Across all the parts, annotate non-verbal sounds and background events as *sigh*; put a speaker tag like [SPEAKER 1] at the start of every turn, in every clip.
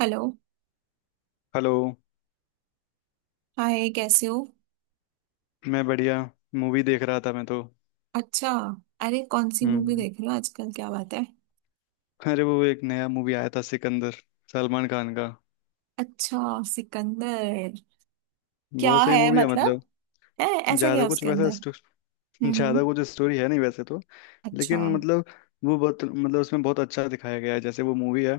[SPEAKER 1] Hello.
[SPEAKER 2] Hello.
[SPEAKER 1] Hi, कैसे हो?
[SPEAKER 2] मैं बढ़िया। मूवी देख रहा था मैं तो।
[SPEAKER 1] अच्छा। अरे, कौन सी मूवी
[SPEAKER 2] हम्म।
[SPEAKER 1] देख रहे हो आजकल? क्या बात है?
[SPEAKER 2] अरे वो एक नया मूवी आया था, सिकंदर, सलमान खान का।
[SPEAKER 1] अच्छा, सिकंदर। क्या
[SPEAKER 2] बहुत सही
[SPEAKER 1] है
[SPEAKER 2] मूवी है
[SPEAKER 1] मतलब?
[SPEAKER 2] मतलब।
[SPEAKER 1] है? ऐसा क्या
[SPEAKER 2] ज्यादा
[SPEAKER 1] है
[SPEAKER 2] कुछ
[SPEAKER 1] उसके
[SPEAKER 2] वैसा
[SPEAKER 1] अंदर?
[SPEAKER 2] स्टो- *laughs*
[SPEAKER 1] हम्म, हम्म।
[SPEAKER 2] ज्यादा कुछ स्टोरी है नहीं वैसे तो।
[SPEAKER 1] अच्छा।
[SPEAKER 2] लेकिन मतलब वो बहुत मतलब उसमें बहुत अच्छा दिखाया गया है। जैसे वो मूवी है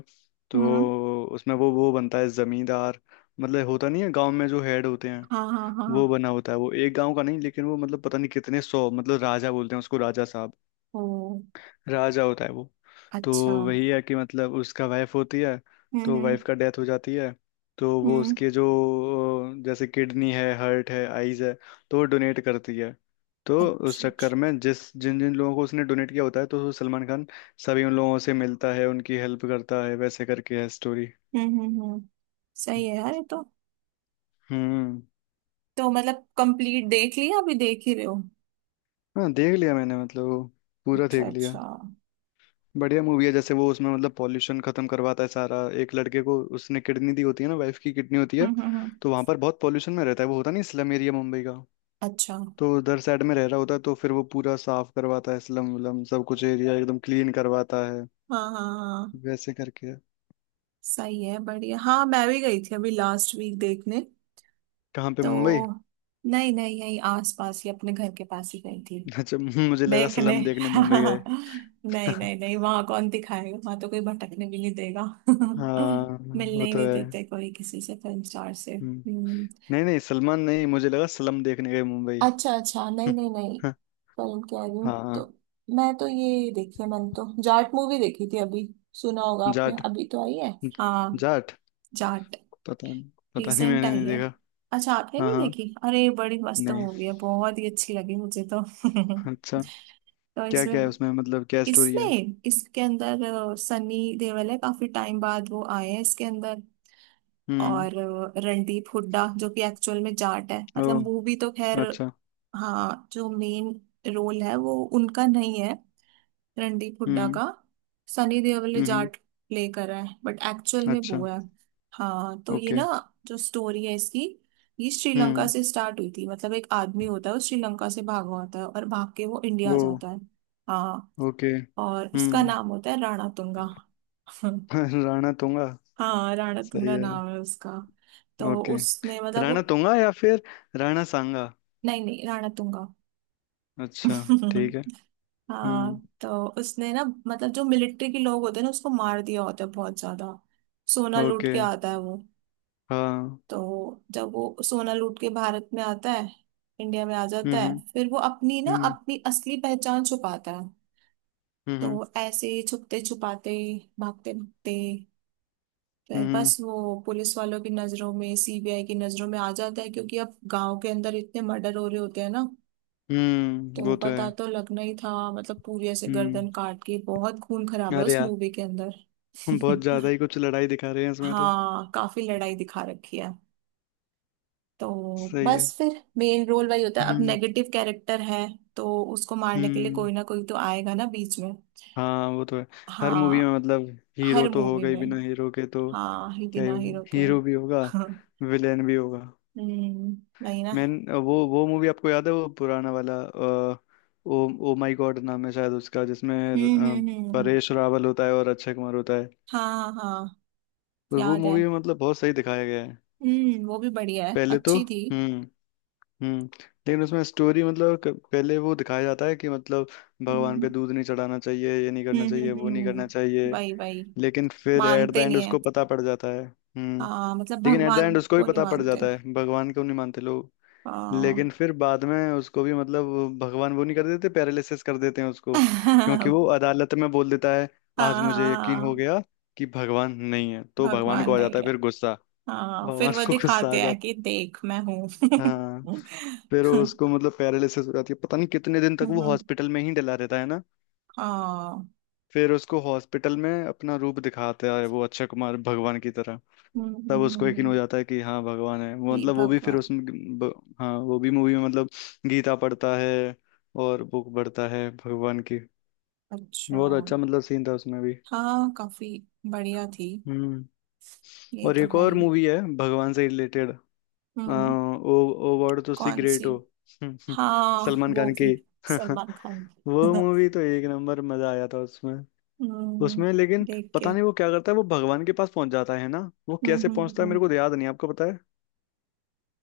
[SPEAKER 2] तो
[SPEAKER 1] हम्म।
[SPEAKER 2] उसमें वो बनता है जमींदार। मतलब होता नहीं है गांव में जो हेड होते हैं,
[SPEAKER 1] हाँ, हाँ,
[SPEAKER 2] वो
[SPEAKER 1] हाँ।
[SPEAKER 2] बना होता है। वो एक गांव का नहीं लेकिन वो मतलब पता नहीं कितने सौ, मतलब राजा बोलते हैं उसको, राजा साहब,
[SPEAKER 1] ओ।
[SPEAKER 2] राजा होता है वो। तो
[SPEAKER 1] अच्छा, हम्म।
[SPEAKER 2] वही है कि मतलब उसका वाइफ होती है, तो
[SPEAKER 1] हम्म,
[SPEAKER 2] वाइफ का डेथ हो जाती है। तो वो
[SPEAKER 1] हम्म।
[SPEAKER 2] उसके जो जैसे किडनी है, हार्ट है, आईज है, तो वो डोनेट करती है। तो उस
[SPEAKER 1] अच्छा,
[SPEAKER 2] चक्कर
[SPEAKER 1] अच्छा।
[SPEAKER 2] में जिस जिन जिन लोगों को उसने डोनेट किया होता है, तो सलमान खान सभी उन लोगों से मिलता है, उनकी हेल्प करता है। वैसे करके है स्टोरी।
[SPEAKER 1] हम्म, हम्म, हम्म। सही है यार, ये तो।
[SPEAKER 2] हम्म।
[SPEAKER 1] तो मतलब कंप्लीट देख लिया, अभी देख ही रहे हो?
[SPEAKER 2] हाँ देख लिया मैंने मतलब वो पूरा
[SPEAKER 1] अच्छा,
[SPEAKER 2] देख लिया।
[SPEAKER 1] अच्छा, हम्म।
[SPEAKER 2] बढ़िया मूवी है। जैसे वो उसमें मतलब पॉल्यूशन खत्म करवाता है सारा। एक लड़के को उसने किडनी दी होती है ना, वाइफ की किडनी होती है।
[SPEAKER 1] हम्म, हम्म।
[SPEAKER 2] तो वहां पर बहुत पॉल्यूशन में रहता है। वो होता नहीं स्लम एरिया मुंबई का,
[SPEAKER 1] अच्छा।
[SPEAKER 2] तो उधर साइड में रह रहा होता है। तो फिर वो पूरा साफ करवाता है स्लम वलम सब कुछ, एरिया एकदम क्लीन करवाता है
[SPEAKER 1] हाँ, हाँ, हाँ।
[SPEAKER 2] वैसे करके।
[SPEAKER 1] सही है, बढ़िया। हाँ, मैं भी गई थी अभी लास्ट वीक देखने।
[SPEAKER 2] कहाँ पे मुंबई?
[SPEAKER 1] तो नहीं नहीं, यही आस पास ही अपने घर के पास ही गई थी।
[SPEAKER 2] *laughs* अच्छा, मुझे लगा
[SPEAKER 1] देखने।
[SPEAKER 2] स्लम देखने मुंबई गए।
[SPEAKER 1] *laughs* नहीं
[SPEAKER 2] *laughs*
[SPEAKER 1] नहीं नहीं, वहां कौन दिखाएगा? वहां तो कोई भटकने भी नहीं देगा।
[SPEAKER 2] हाँ
[SPEAKER 1] *laughs* मिलने
[SPEAKER 2] वो
[SPEAKER 1] ही
[SPEAKER 2] तो
[SPEAKER 1] नहीं
[SPEAKER 2] है।
[SPEAKER 1] देते कोई किसी से फिल्म स्टार से।
[SPEAKER 2] हम्म।
[SPEAKER 1] हम्म।
[SPEAKER 2] नहीं नहीं, सलमान नहीं, मुझे लगा स्लम देखने गए मुंबई।
[SPEAKER 1] अच्छा अच्छा, नहीं
[SPEAKER 2] *laughs*
[SPEAKER 1] नहीं नहीं। फिल्म कह रही हूँ तो।
[SPEAKER 2] हाँ।
[SPEAKER 1] मैं तो ये देखी है, मैंने तो जाट मूवी देखी थी अभी। सुना होगा आपने,
[SPEAKER 2] जाट?
[SPEAKER 1] अभी तो आई है। हाँ,
[SPEAKER 2] जाट?
[SPEAKER 1] जाट।
[SPEAKER 2] पता नहीं। पता नहीं,
[SPEAKER 1] रिसेंट
[SPEAKER 2] मैंने
[SPEAKER 1] आई
[SPEAKER 2] नहीं
[SPEAKER 1] है।
[SPEAKER 2] देखा।
[SPEAKER 1] अच्छा, आपने
[SPEAKER 2] हाँ
[SPEAKER 1] नहीं
[SPEAKER 2] हाँ।
[SPEAKER 1] देखी? अरे, बड़ी मस्त
[SPEAKER 2] नहीं।
[SPEAKER 1] मूवी है, बहुत ही अच्छी लगी मुझे तो।
[SPEAKER 2] अच्छा।
[SPEAKER 1] *laughs* तो
[SPEAKER 2] क्या
[SPEAKER 1] इसमें
[SPEAKER 2] क्या है उसमें, मतलब क्या स्टोरी है?
[SPEAKER 1] इसमें इसके अंदर सनी देओल है, काफी टाइम बाद वो आए हैं इसके अंदर।
[SPEAKER 2] हम्म।
[SPEAKER 1] और रणदीप हुड्डा, जो कि एक्चुअल में जाट है,
[SPEAKER 2] ओ।
[SPEAKER 1] मतलब मूवी तो खैर।
[SPEAKER 2] अच्छा।
[SPEAKER 1] हाँ, जो मेन रोल है वो उनका नहीं है, रणदीप हुड्डा
[SPEAKER 2] हम्म
[SPEAKER 1] का। सनी देओल ने
[SPEAKER 2] हम्म।
[SPEAKER 1] जाट प्ले करा है, बट एक्चुअल में
[SPEAKER 2] अच्छा।
[SPEAKER 1] वो है। हाँ तो ये
[SPEAKER 2] ओके।
[SPEAKER 1] ना, जो स्टोरी है इसकी, ये श्रीलंका
[SPEAKER 2] हम्म।
[SPEAKER 1] से स्टार्ट हुई थी। मतलब एक आदमी होता है, वो श्रीलंका से भागा होता है और भाग के वो इंडिया आ
[SPEAKER 2] वो।
[SPEAKER 1] जाता है। हाँ।
[SPEAKER 2] ओके।
[SPEAKER 1] और उसका
[SPEAKER 2] हम्म।
[SPEAKER 1] नाम होता है राणा तुंगा। *laughs*
[SPEAKER 2] *laughs* राणा तुंगा?
[SPEAKER 1] हाँ, राणा
[SPEAKER 2] सही
[SPEAKER 1] तुंगा
[SPEAKER 2] है।
[SPEAKER 1] नाम है उसका। तो
[SPEAKER 2] ओके।
[SPEAKER 1] उसने मतलब वो।
[SPEAKER 2] राणा तुंगा या फिर राणा सांगा?
[SPEAKER 1] नहीं नहीं, राणा तुंगा।
[SPEAKER 2] अच्छा, ठीक है।
[SPEAKER 1] *laughs*
[SPEAKER 2] हम्म।
[SPEAKER 1] हाँ तो उसने ना, मतलब जो मिलिट्री के लोग होते हैं ना, उसको मार दिया होता है बहुत ज्यादा। सोना लूट
[SPEAKER 2] ओके।
[SPEAKER 1] के आता है वो।
[SPEAKER 2] हाँ।
[SPEAKER 1] तो जब वो सोना लूट के भारत में आता है, इंडिया में आ जाता है,
[SPEAKER 2] हम्म
[SPEAKER 1] फिर वो अपनी ना
[SPEAKER 2] हम्म
[SPEAKER 1] अपनी असली पहचान छुपाता है।
[SPEAKER 2] हम्म।
[SPEAKER 1] तो ऐसे ही छुपते छुपाते, भागते भागते, फिर
[SPEAKER 2] हम्म।
[SPEAKER 1] बस वो पुलिस वालों की नजरों में, सीबीआई की नजरों में आ जाता है। क्योंकि अब गांव के अंदर इतने मर्डर हो रहे होते हैं ना, तो
[SPEAKER 2] वो तो
[SPEAKER 1] पता
[SPEAKER 2] है।
[SPEAKER 1] तो लगना ही था। मतलब पूरी ऐसे
[SPEAKER 2] हम्म।
[SPEAKER 1] गर्दन काट के, बहुत खून खराब है
[SPEAKER 2] अरे
[SPEAKER 1] उस
[SPEAKER 2] यार,
[SPEAKER 1] मूवी के अंदर।
[SPEAKER 2] हम बहुत ज्यादा
[SPEAKER 1] *laughs*
[SPEAKER 2] ही कुछ लड़ाई दिखा रहे हैं इसमें तो।
[SPEAKER 1] हाँ, काफी लड़ाई दिखा रखी है। तो
[SPEAKER 2] सही है।
[SPEAKER 1] बस फिर मेन रोल वही होता है, अब
[SPEAKER 2] हम्म
[SPEAKER 1] नेगेटिव कैरेक्टर है। तो उसको मारने के लिए
[SPEAKER 2] हम्म।
[SPEAKER 1] कोई ना कोई तो आएगा ना बीच में।
[SPEAKER 2] हाँ वो तो है। हर मूवी में
[SPEAKER 1] हाँ,
[SPEAKER 2] मतलब हीरो
[SPEAKER 1] हर
[SPEAKER 2] तो
[SPEAKER 1] मूवी
[SPEAKER 2] होगा ही,
[SPEAKER 1] में।
[SPEAKER 2] बिना हीरो के तो
[SPEAKER 1] हाँ ही,
[SPEAKER 2] क्या ही
[SPEAKER 1] बिना
[SPEAKER 2] होगा।
[SPEAKER 1] हीरो के।
[SPEAKER 2] हीरो भी होगा,
[SPEAKER 1] *laughs*
[SPEAKER 2] विलेन भी होगा।
[SPEAKER 1] हम्म, वही ना।
[SPEAKER 2] मैन। वो मूवी आपको याद है वो पुराना वाला ओ ओ माय गॉड नाम है शायद उसका, जिसमें
[SPEAKER 1] हम्म,
[SPEAKER 2] अ,
[SPEAKER 1] हम्म, हम्म।
[SPEAKER 2] परेश रावल होता है और अक्षय कुमार होता है।
[SPEAKER 1] हाँ हाँ,
[SPEAKER 2] तो वो
[SPEAKER 1] याद है।
[SPEAKER 2] मूवी में मतलब बहुत सही दिखाया गया है।
[SPEAKER 1] हम्म, वो भी बढ़िया है,
[SPEAKER 2] पहले तो
[SPEAKER 1] अच्छी थी।
[SPEAKER 2] हम्म। हम्म। लेकिन उसमें स्टोरी मतलब पहले वो दिखाया जाता है कि मतलब भगवान
[SPEAKER 1] हम्म,
[SPEAKER 2] पे दूध नहीं चढ़ाना चाहिए, ये नहीं करना
[SPEAKER 1] हम्म,
[SPEAKER 2] चाहिए,
[SPEAKER 1] हम्म।
[SPEAKER 2] वो नहीं करना
[SPEAKER 1] हम्म,
[SPEAKER 2] चाहिए।
[SPEAKER 1] वही वही।
[SPEAKER 2] लेकिन फिर एट द
[SPEAKER 1] मानते
[SPEAKER 2] एंड
[SPEAKER 1] नहीं है।
[SPEAKER 2] उसको पता पड़ जाता है। हम्म।
[SPEAKER 1] हाँ मतलब
[SPEAKER 2] लेकिन एट द एंड
[SPEAKER 1] भगवान
[SPEAKER 2] उसको भी
[SPEAKER 1] को नहीं
[SPEAKER 2] पता पड़
[SPEAKER 1] मानते।
[SPEAKER 2] जाता है भगवान को नहीं मानते लोग।
[SPEAKER 1] हाँ।
[SPEAKER 2] लेकिन फिर बाद में उसको भी मतलब भगवान वो नहीं कर देते, पैरालिसिस कर देते हैं
[SPEAKER 1] *laughs*
[SPEAKER 2] उसको, क्योंकि
[SPEAKER 1] हाँ,
[SPEAKER 2] वो अदालत में बोल देता है आज मुझे यकीन हो
[SPEAKER 1] हाँ।
[SPEAKER 2] गया कि भगवान नहीं है। तो भगवान
[SPEAKER 1] भगवान
[SPEAKER 2] को आ
[SPEAKER 1] नहीं
[SPEAKER 2] जाता है
[SPEAKER 1] है।
[SPEAKER 2] फिर गुस्सा।
[SPEAKER 1] हाँ,
[SPEAKER 2] भगवान
[SPEAKER 1] फिर वो
[SPEAKER 2] को गुस्सा आ
[SPEAKER 1] दिखाते हैं
[SPEAKER 2] जाता
[SPEAKER 1] कि देख मैं
[SPEAKER 2] है। हाँ।
[SPEAKER 1] हूँ।
[SPEAKER 2] फिर वो
[SPEAKER 1] *laughs*
[SPEAKER 2] उसको मतलब पैरालिसिस हो जाती है, पता नहीं कितने दिन तक वो हॉस्पिटल में ही डला रहता है ना।
[SPEAKER 1] हाँ।
[SPEAKER 2] फिर उसको हॉस्पिटल में अपना रूप दिखाता है वो अक्षय कुमार, भगवान की तरह। तब उसको यकीन हो
[SPEAKER 1] हम्म।
[SPEAKER 2] जाता है कि हाँ भगवान है। वो
[SPEAKER 1] कि
[SPEAKER 2] मतलब वो भी फिर
[SPEAKER 1] भगवान।
[SPEAKER 2] उसमें हाँ वो भी मूवी में मतलब गीता पढ़ता है और बुक पढ़ता है भगवान की।
[SPEAKER 1] अच्छा।
[SPEAKER 2] बहुत अच्छा मतलब सीन था उसमें भी।
[SPEAKER 1] हाँ, काफी बढ़िया थी।
[SPEAKER 2] हम्म।
[SPEAKER 1] ये
[SPEAKER 2] और
[SPEAKER 1] तो
[SPEAKER 2] एक
[SPEAKER 1] है
[SPEAKER 2] और
[SPEAKER 1] ही।
[SPEAKER 2] मूवी है भगवान से रिलेटेड। आ,
[SPEAKER 1] हम्म।
[SPEAKER 2] ओ, ओ वर्ड तो सी
[SPEAKER 1] कौन
[SPEAKER 2] ग्रेट
[SPEAKER 1] सी?
[SPEAKER 2] हो। *laughs*
[SPEAKER 1] हाँ,
[SPEAKER 2] सलमान
[SPEAKER 1] वो
[SPEAKER 2] खान
[SPEAKER 1] भी,
[SPEAKER 2] की।
[SPEAKER 1] सलमान खान
[SPEAKER 2] *laughs* वो
[SPEAKER 1] की। *laughs*
[SPEAKER 2] मूवी तो एक नंबर, मजा आया था उसमें।
[SPEAKER 1] हम्म,
[SPEAKER 2] उसमें लेकिन
[SPEAKER 1] देख के।
[SPEAKER 2] पता नहीं वो क्या करता है, वो भगवान के पास पहुंच जाता है ना। वो
[SPEAKER 1] हम्म,
[SPEAKER 2] कैसे
[SPEAKER 1] हम्म,
[SPEAKER 2] पहुंचता है
[SPEAKER 1] हम्म।
[SPEAKER 2] मेरे को तो याद नहीं, आपको पता?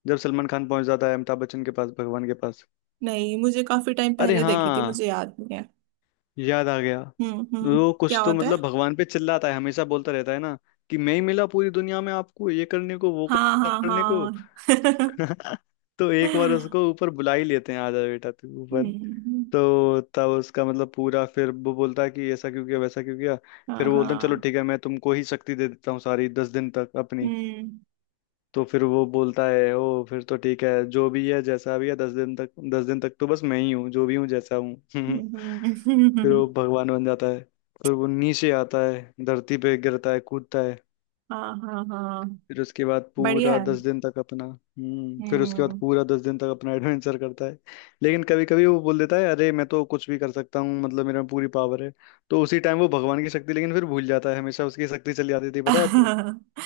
[SPEAKER 2] जब सलमान खान पहुंच जाता है अमिताभ बच्चन के पास, भगवान के पास।
[SPEAKER 1] नहीं, मुझे काफी टाइम
[SPEAKER 2] अरे
[SPEAKER 1] पहले
[SPEAKER 2] हाँ,
[SPEAKER 1] देखी थी, मुझे याद नहीं है।
[SPEAKER 2] याद आ गया।
[SPEAKER 1] हम्म, हम्म।
[SPEAKER 2] वो
[SPEAKER 1] क्या
[SPEAKER 2] कुछ तो
[SPEAKER 1] होता है?
[SPEAKER 2] मतलब भगवान पे चिल्लाता है, हमेशा बोलता रहता है ना कि मैं ही मिला पूरी दुनिया में आपको ये करने को, वो
[SPEAKER 1] हाँ, हाँ,
[SPEAKER 2] करने को।
[SPEAKER 1] हाँ। *laughs*
[SPEAKER 2] *laughs* तो एक बार उसको ऊपर बुला ही लेते हैं, आ जा बेटा तू ऊपर।
[SPEAKER 1] हम्म।
[SPEAKER 2] तो तब उसका मतलब पूरा, फिर वो बोलता है कि ऐसा क्यों किया, वैसा क्यों किया। फिर
[SPEAKER 1] हाँ
[SPEAKER 2] वो बोलते हैं चलो
[SPEAKER 1] हाँ।
[SPEAKER 2] ठीक है, मैं तुमको ही शक्ति दे देता हूँ सारी, 10 दिन तक अपनी।
[SPEAKER 1] हम्म,
[SPEAKER 2] तो फिर वो बोलता है ओ फिर तो ठीक है, जो भी है जैसा भी है 10 दिन तक, 10 दिन तक तो बस मैं ही हूँ, जो भी हूँ जैसा हूँ। *laughs* फिर
[SPEAKER 1] हम्म।
[SPEAKER 2] वो भगवान बन जाता है। फिर वो नीचे आता है, धरती पे गिरता है, कूदता है।
[SPEAKER 1] *laughs* हाँ, हाँ, हाँ।
[SPEAKER 2] फिर उसके बाद
[SPEAKER 1] बढ़िया
[SPEAKER 2] पूरा
[SPEAKER 1] है।
[SPEAKER 2] 10 दिन तक अपना हम्म, फिर उसके बाद
[SPEAKER 1] हम्म।
[SPEAKER 2] पूरा दस दिन तक अपना *laughs* एडवेंचर करता है। लेकिन कभी कभी वो बोल देता है अरे मैं तो कुछ भी कर सकता हूँ, मतलब मेरे में पूरी पावर है। तो उसी टाइम वो भगवान की शक्ति लेकिन फिर भूल जाता है, हमेशा उसकी शक्ति चली जाती थी, पता है आपको।
[SPEAKER 1] *laughs*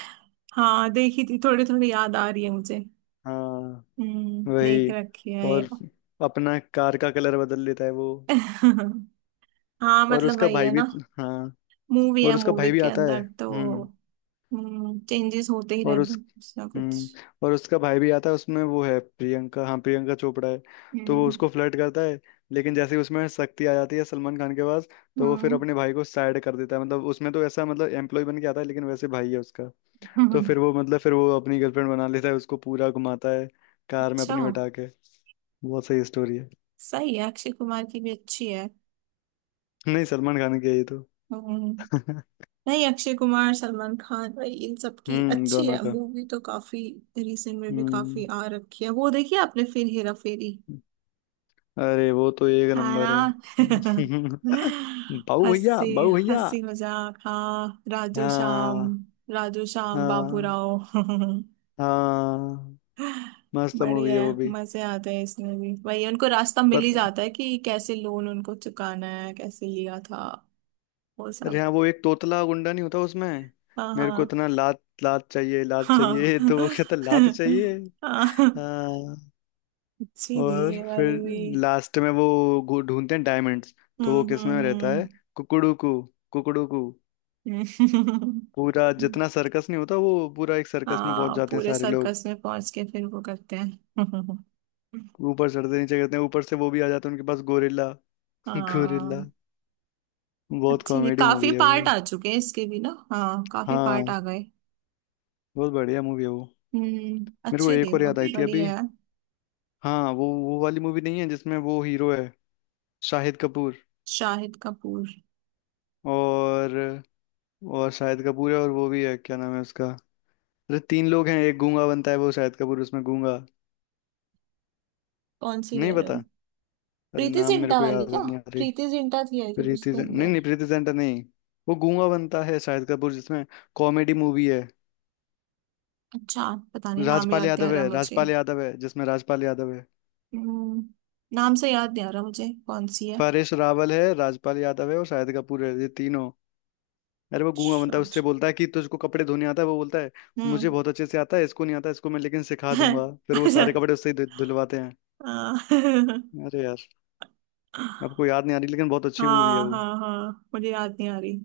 [SPEAKER 1] हाँ, देखी थी, थोड़ी थोड़ी याद आ रही है मुझे।
[SPEAKER 2] हाँ,
[SPEAKER 1] हम्म, देख
[SPEAKER 2] वही।
[SPEAKER 1] रखी है ये।
[SPEAKER 2] और अपना कार का कलर बदल लेता है वो।
[SPEAKER 1] *laughs* हाँ,
[SPEAKER 2] और
[SPEAKER 1] मतलब
[SPEAKER 2] उसका
[SPEAKER 1] वही
[SPEAKER 2] भाई
[SPEAKER 1] है
[SPEAKER 2] भी।
[SPEAKER 1] ना,
[SPEAKER 2] हाँ
[SPEAKER 1] मूवी है।
[SPEAKER 2] और उसका
[SPEAKER 1] मूवी
[SPEAKER 2] भाई भी
[SPEAKER 1] के
[SPEAKER 2] आता है।
[SPEAKER 1] अंदर तो
[SPEAKER 2] हम्म।
[SPEAKER 1] चेंजेस होते ही
[SPEAKER 2] और
[SPEAKER 1] रहते
[SPEAKER 2] उस
[SPEAKER 1] हैं, कुछ ना कुछ।
[SPEAKER 2] हम्म। और उसका भाई भी आता है उसमें। वो है प्रियंका, हाँ प्रियंका चोपड़ा है। तो वो
[SPEAKER 1] हम्म,
[SPEAKER 2] उसको फ्लर्ट करता है, लेकिन जैसे ही उसमें शक्ति आ जाती है सलमान खान के पास, तो वो फिर
[SPEAKER 1] हम्म।
[SPEAKER 2] अपने भाई को साइड कर देता है। मतलब उसमें तो ऐसा मतलब एम्प्लॉय बन के आता है, लेकिन वैसे भाई है उसका। तो फिर
[SPEAKER 1] *laughs*
[SPEAKER 2] वो मतलब फिर वो अपनी गर्लफ्रेंड बना लेता है उसको, पूरा घुमाता है कार में
[SPEAKER 1] अच्छा।
[SPEAKER 2] अपनी बिठा के। बहुत सही स्टोरी है।
[SPEAKER 1] सही है, अक्षय कुमार की भी अच्छी है।
[SPEAKER 2] नहीं सलमान खान की है ये तो।
[SPEAKER 1] हम्म।
[SPEAKER 2] *laughs*
[SPEAKER 1] नहीं, अक्षय कुमार सलमान खान भाई इन सब की
[SPEAKER 2] हम्म,
[SPEAKER 1] अच्छी
[SPEAKER 2] दोनों
[SPEAKER 1] है
[SPEAKER 2] का।
[SPEAKER 1] मूवी तो काफी। रिसेंट में भी
[SPEAKER 2] हम्म।
[SPEAKER 1] काफी आ रखी है। वो देखी आपने फिर, हेरा फेरी?
[SPEAKER 2] अरे वो तो एक
[SPEAKER 1] है ना।
[SPEAKER 2] नंबर है।
[SPEAKER 1] *laughs*
[SPEAKER 2] *laughs* बाबू भैया,
[SPEAKER 1] हंसी।
[SPEAKER 2] बाबू भैया।
[SPEAKER 1] हंसी मजाक। हाँ, राजू श्याम।
[SPEAKER 2] हाँ।
[SPEAKER 1] राजू श्याम बाबू
[SPEAKER 2] हाँ।
[SPEAKER 1] राव। *laughs*
[SPEAKER 2] हाँ मस्त मूवी
[SPEAKER 1] बढ़िया
[SPEAKER 2] है
[SPEAKER 1] है,
[SPEAKER 2] वो भी।
[SPEAKER 1] मजे आते हैं। इसमें भी वही, उनको रास्ता मिल
[SPEAKER 2] पर
[SPEAKER 1] ही जाता है कि कैसे लोन उनको चुकाना है, कैसे लिया था, वो
[SPEAKER 2] अरे
[SPEAKER 1] सब।
[SPEAKER 2] हाँ, वो एक तोतला गुंडा नहीं होता उसमें,
[SPEAKER 1] हाँ
[SPEAKER 2] मेरे को
[SPEAKER 1] हाँ
[SPEAKER 2] इतना लात लात चाहिए, लात
[SPEAKER 1] हाँ।
[SPEAKER 2] चाहिए। *laughs* तो वो कहता लात चाहिए।
[SPEAKER 1] हाँ।
[SPEAKER 2] हाँ।
[SPEAKER 1] अच्छी थी
[SPEAKER 2] और
[SPEAKER 1] ये वाली
[SPEAKER 2] फिर
[SPEAKER 1] भी।
[SPEAKER 2] लास्ट में वो ढूंढते हैं डायमंड्स। तो वो
[SPEAKER 1] हम्म,
[SPEAKER 2] किस में रहता
[SPEAKER 1] हम्म,
[SPEAKER 2] है, कुकड़ू कू, कुकड़ू।
[SPEAKER 1] हम्म।
[SPEAKER 2] पूरा जितना सर्कस नहीं होता, वो पूरा एक सर्कस में पहुंच
[SPEAKER 1] हाँ,
[SPEAKER 2] जाते हैं
[SPEAKER 1] पूरे
[SPEAKER 2] सारे लोग।
[SPEAKER 1] सर्कस में पहुंच के फिर वो करते हैं।
[SPEAKER 2] ऊपर चढ़ते, नीचे गिरते हैं, ऊपर से वो भी आ जाते हैं उनके पास, गोरिल्ला, गोरिल्ला।
[SPEAKER 1] हाँ।
[SPEAKER 2] *laughs* बहुत
[SPEAKER 1] अच्छी थी,
[SPEAKER 2] कॉमेडी
[SPEAKER 1] काफी
[SPEAKER 2] मूवी है
[SPEAKER 1] पार्ट
[SPEAKER 2] वो।
[SPEAKER 1] आ चुके हैं इसके भी ना। हाँ, काफी पार्ट
[SPEAKER 2] हाँ,
[SPEAKER 1] आ गए।
[SPEAKER 2] बहुत बढ़िया मूवी है वो।
[SPEAKER 1] हम्म,
[SPEAKER 2] मेरे को
[SPEAKER 1] अच्छी थी
[SPEAKER 2] एक और
[SPEAKER 1] वो,
[SPEAKER 2] याद आई थी अभी।
[SPEAKER 1] बढ़िया है।
[SPEAKER 2] हाँ, वो वाली मूवी नहीं है जिसमें वो हीरो है, शाहिद कपूर।
[SPEAKER 1] शाहिद कपूर।
[SPEAKER 2] और और शाहिद कपूर है, और वो भी है क्या नाम है उसका। अरे तीन लोग हैं, एक गूंगा बनता है वो शाहिद कपूर उसमें, गूंगा।
[SPEAKER 1] कौन सी
[SPEAKER 2] नहीं
[SPEAKER 1] कह रहे
[SPEAKER 2] पता।
[SPEAKER 1] हो?
[SPEAKER 2] अरे
[SPEAKER 1] प्रीति
[SPEAKER 2] नाम मेरे
[SPEAKER 1] जिंटा
[SPEAKER 2] को
[SPEAKER 1] वाली
[SPEAKER 2] याद
[SPEAKER 1] क्या?
[SPEAKER 2] नहीं आ रही।
[SPEAKER 1] प्रीति जिंटा थी आई थिंक उसके
[SPEAKER 2] नहीं
[SPEAKER 1] अंदर।
[SPEAKER 2] नहीं, प्रीति जिंटा नहीं। वो गूंगा बनता है शाहिद कपूर जिसमें। कॉमेडी मूवी है।
[SPEAKER 1] अच्छा, पता नहीं, नाम
[SPEAKER 2] राजपाल
[SPEAKER 1] याद नहीं आ
[SPEAKER 2] यादव
[SPEAKER 1] रहा
[SPEAKER 2] है,
[SPEAKER 1] मुझे।
[SPEAKER 2] राजपाल यादव है जिसमें, राजपाल यादव है।
[SPEAKER 1] हम्म, नाम से याद नहीं आ रहा मुझे कौन सी है।
[SPEAKER 2] परेश रावल है, राजपाल यादव है और शाहिद कपूर है, ये तीनों। अरे वो गूंगा
[SPEAKER 1] अच्छा,
[SPEAKER 2] बनता है, उससे
[SPEAKER 1] अच्छा।
[SPEAKER 2] बोलता है कि तुझको कपड़े धोने आता है, वो बोलता है मुझे
[SPEAKER 1] हम्म।
[SPEAKER 2] बहुत अच्छे से आता है, इसको नहीं आता इसको, मैं लेकिन सिखा
[SPEAKER 1] *laughs*
[SPEAKER 2] दूंगा। फिर वो
[SPEAKER 1] अच्छा।
[SPEAKER 2] सारे कपड़े उससे ही धुलवाते हैं।
[SPEAKER 1] हाँ। *laughs*
[SPEAKER 2] अरे यार, आपको याद नहीं आ रही, लेकिन बहुत अच्छी मूवी है
[SPEAKER 1] हाँ
[SPEAKER 2] वो।
[SPEAKER 1] हाँ हाँ, मुझे याद नहीं आ रही।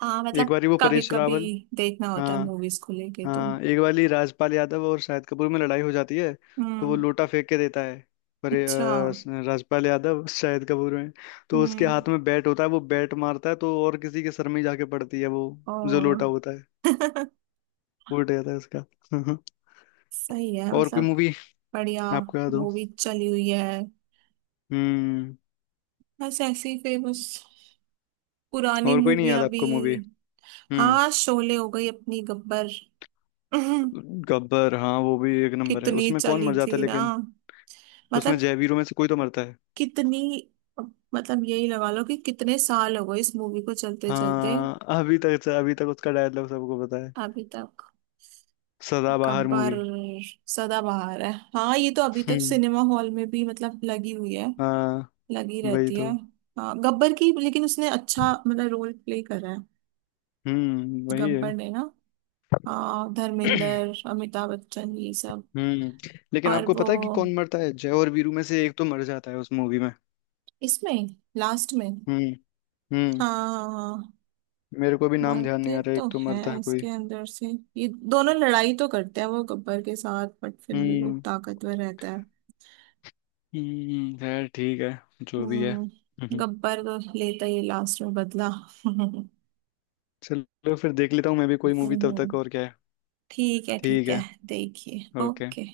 [SPEAKER 1] हाँ,
[SPEAKER 2] एक
[SPEAKER 1] मतलब
[SPEAKER 2] बार वो
[SPEAKER 1] कभी
[SPEAKER 2] परेश
[SPEAKER 1] कभी
[SPEAKER 2] रावल।
[SPEAKER 1] देखना होता है
[SPEAKER 2] हाँ
[SPEAKER 1] मूवीज को लेके तो।
[SPEAKER 2] हाँ। एक वाली राजपाल यादव और शाहिद कपूर में लड़ाई हो जाती है। तो वो
[SPEAKER 1] हम्म।
[SPEAKER 2] लोटा फेंक के देता है पर
[SPEAKER 1] अच्छा।
[SPEAKER 2] राजपाल यादव *laughs* शाहिद कपूर में। तो उसके
[SPEAKER 1] हम्म।
[SPEAKER 2] हाथ में बैट होता है, वो बैट मारता है तो और किसी के सर में ही जाके पड़ती है वो, जो
[SPEAKER 1] और।
[SPEAKER 2] लोटा होता है,
[SPEAKER 1] *laughs*
[SPEAKER 2] उल्ट जाता है उसका। *laughs*
[SPEAKER 1] सही है,
[SPEAKER 2] और कोई
[SPEAKER 1] मतलब।
[SPEAKER 2] मूवी
[SPEAKER 1] बढ़िया।
[SPEAKER 2] आपको याद हो?
[SPEAKER 1] मूवी चली हुई है,
[SPEAKER 2] हम्म।
[SPEAKER 1] बस ऐसी फेमस पुरानी
[SPEAKER 2] और कोई नहीं याद
[SPEAKER 1] मूवियां भी।
[SPEAKER 2] आपको मूवी? हम्म।
[SPEAKER 1] हाँ, शोले हो गई अपनी, गब्बर। *laughs*
[SPEAKER 2] गब्बर, हाँ वो भी एक नंबर है।
[SPEAKER 1] कितनी
[SPEAKER 2] उसमें कौन
[SPEAKER 1] चली
[SPEAKER 2] मर जाता है
[SPEAKER 1] थी ना,
[SPEAKER 2] लेकिन, उसमें
[SPEAKER 1] मतलब
[SPEAKER 2] जयवीरों में से कोई तो मरता है।
[SPEAKER 1] कितनी, मतलब यही लगा लो कि कितने साल हो गए इस मूवी को चलते चलते।
[SPEAKER 2] हाँ, अभी तक, अभी तक उसका डायलॉग सबको पता है।
[SPEAKER 1] अभी तक।
[SPEAKER 2] सदाबहार
[SPEAKER 1] गब्बर।
[SPEAKER 2] मूवी।
[SPEAKER 1] सदाबहार है, हाँ, ये तो अभी तक
[SPEAKER 2] हम्म।
[SPEAKER 1] सिनेमा हॉल में भी मतलब लगी हुई है,
[SPEAKER 2] हाँ,
[SPEAKER 1] लगी
[SPEAKER 2] वही
[SPEAKER 1] रहती है।
[SPEAKER 2] तो।
[SPEAKER 1] हाँ, गब्बर की, लेकिन उसने अच्छा मतलब रोल प्ले करा है,
[SPEAKER 2] हम्म, वही है।
[SPEAKER 1] गब्बर ने ना। हाँ,
[SPEAKER 2] *clears throat*
[SPEAKER 1] धर्मेंद्र, अमिताभ बच्चन, ये सब।
[SPEAKER 2] हम्म। लेकिन
[SPEAKER 1] और
[SPEAKER 2] आपको
[SPEAKER 1] वो,
[SPEAKER 2] पता है कि कौन मरता है, जय और वीरू में से एक तो मर जाता है उस मूवी में।
[SPEAKER 1] इसमें, लास्ट में।
[SPEAKER 2] हम्म हम्म।
[SPEAKER 1] हाँ, हाँ, हाँ।
[SPEAKER 2] मेरे को भी नाम ध्यान नहीं
[SPEAKER 1] मरते
[SPEAKER 2] आ रहा,
[SPEAKER 1] तो
[SPEAKER 2] एक तो मरता
[SPEAKER 1] हैं
[SPEAKER 2] है कोई।
[SPEAKER 1] इसके अंदर से। ये दोनों लड़ाई तो करते हैं वो गब्बर के साथ, बट फिर भी वो
[SPEAKER 2] हम्म।
[SPEAKER 1] ताकतवर रहता है।
[SPEAKER 2] हम्म, खैर ठीक है, जो भी है। *laughs*
[SPEAKER 1] हम्म,
[SPEAKER 2] हम्म।
[SPEAKER 1] गब्बर तो लेता ही लास्ट में बदला। *laughs* हम्म।
[SPEAKER 2] चलो फिर देख लेता हूँ मैं भी कोई मूवी तब तक, और क्या है।
[SPEAKER 1] ठीक है, ठीक
[SPEAKER 2] ठीक
[SPEAKER 1] है।
[SPEAKER 2] है।
[SPEAKER 1] देखिए,
[SPEAKER 2] ओके।
[SPEAKER 1] ओके।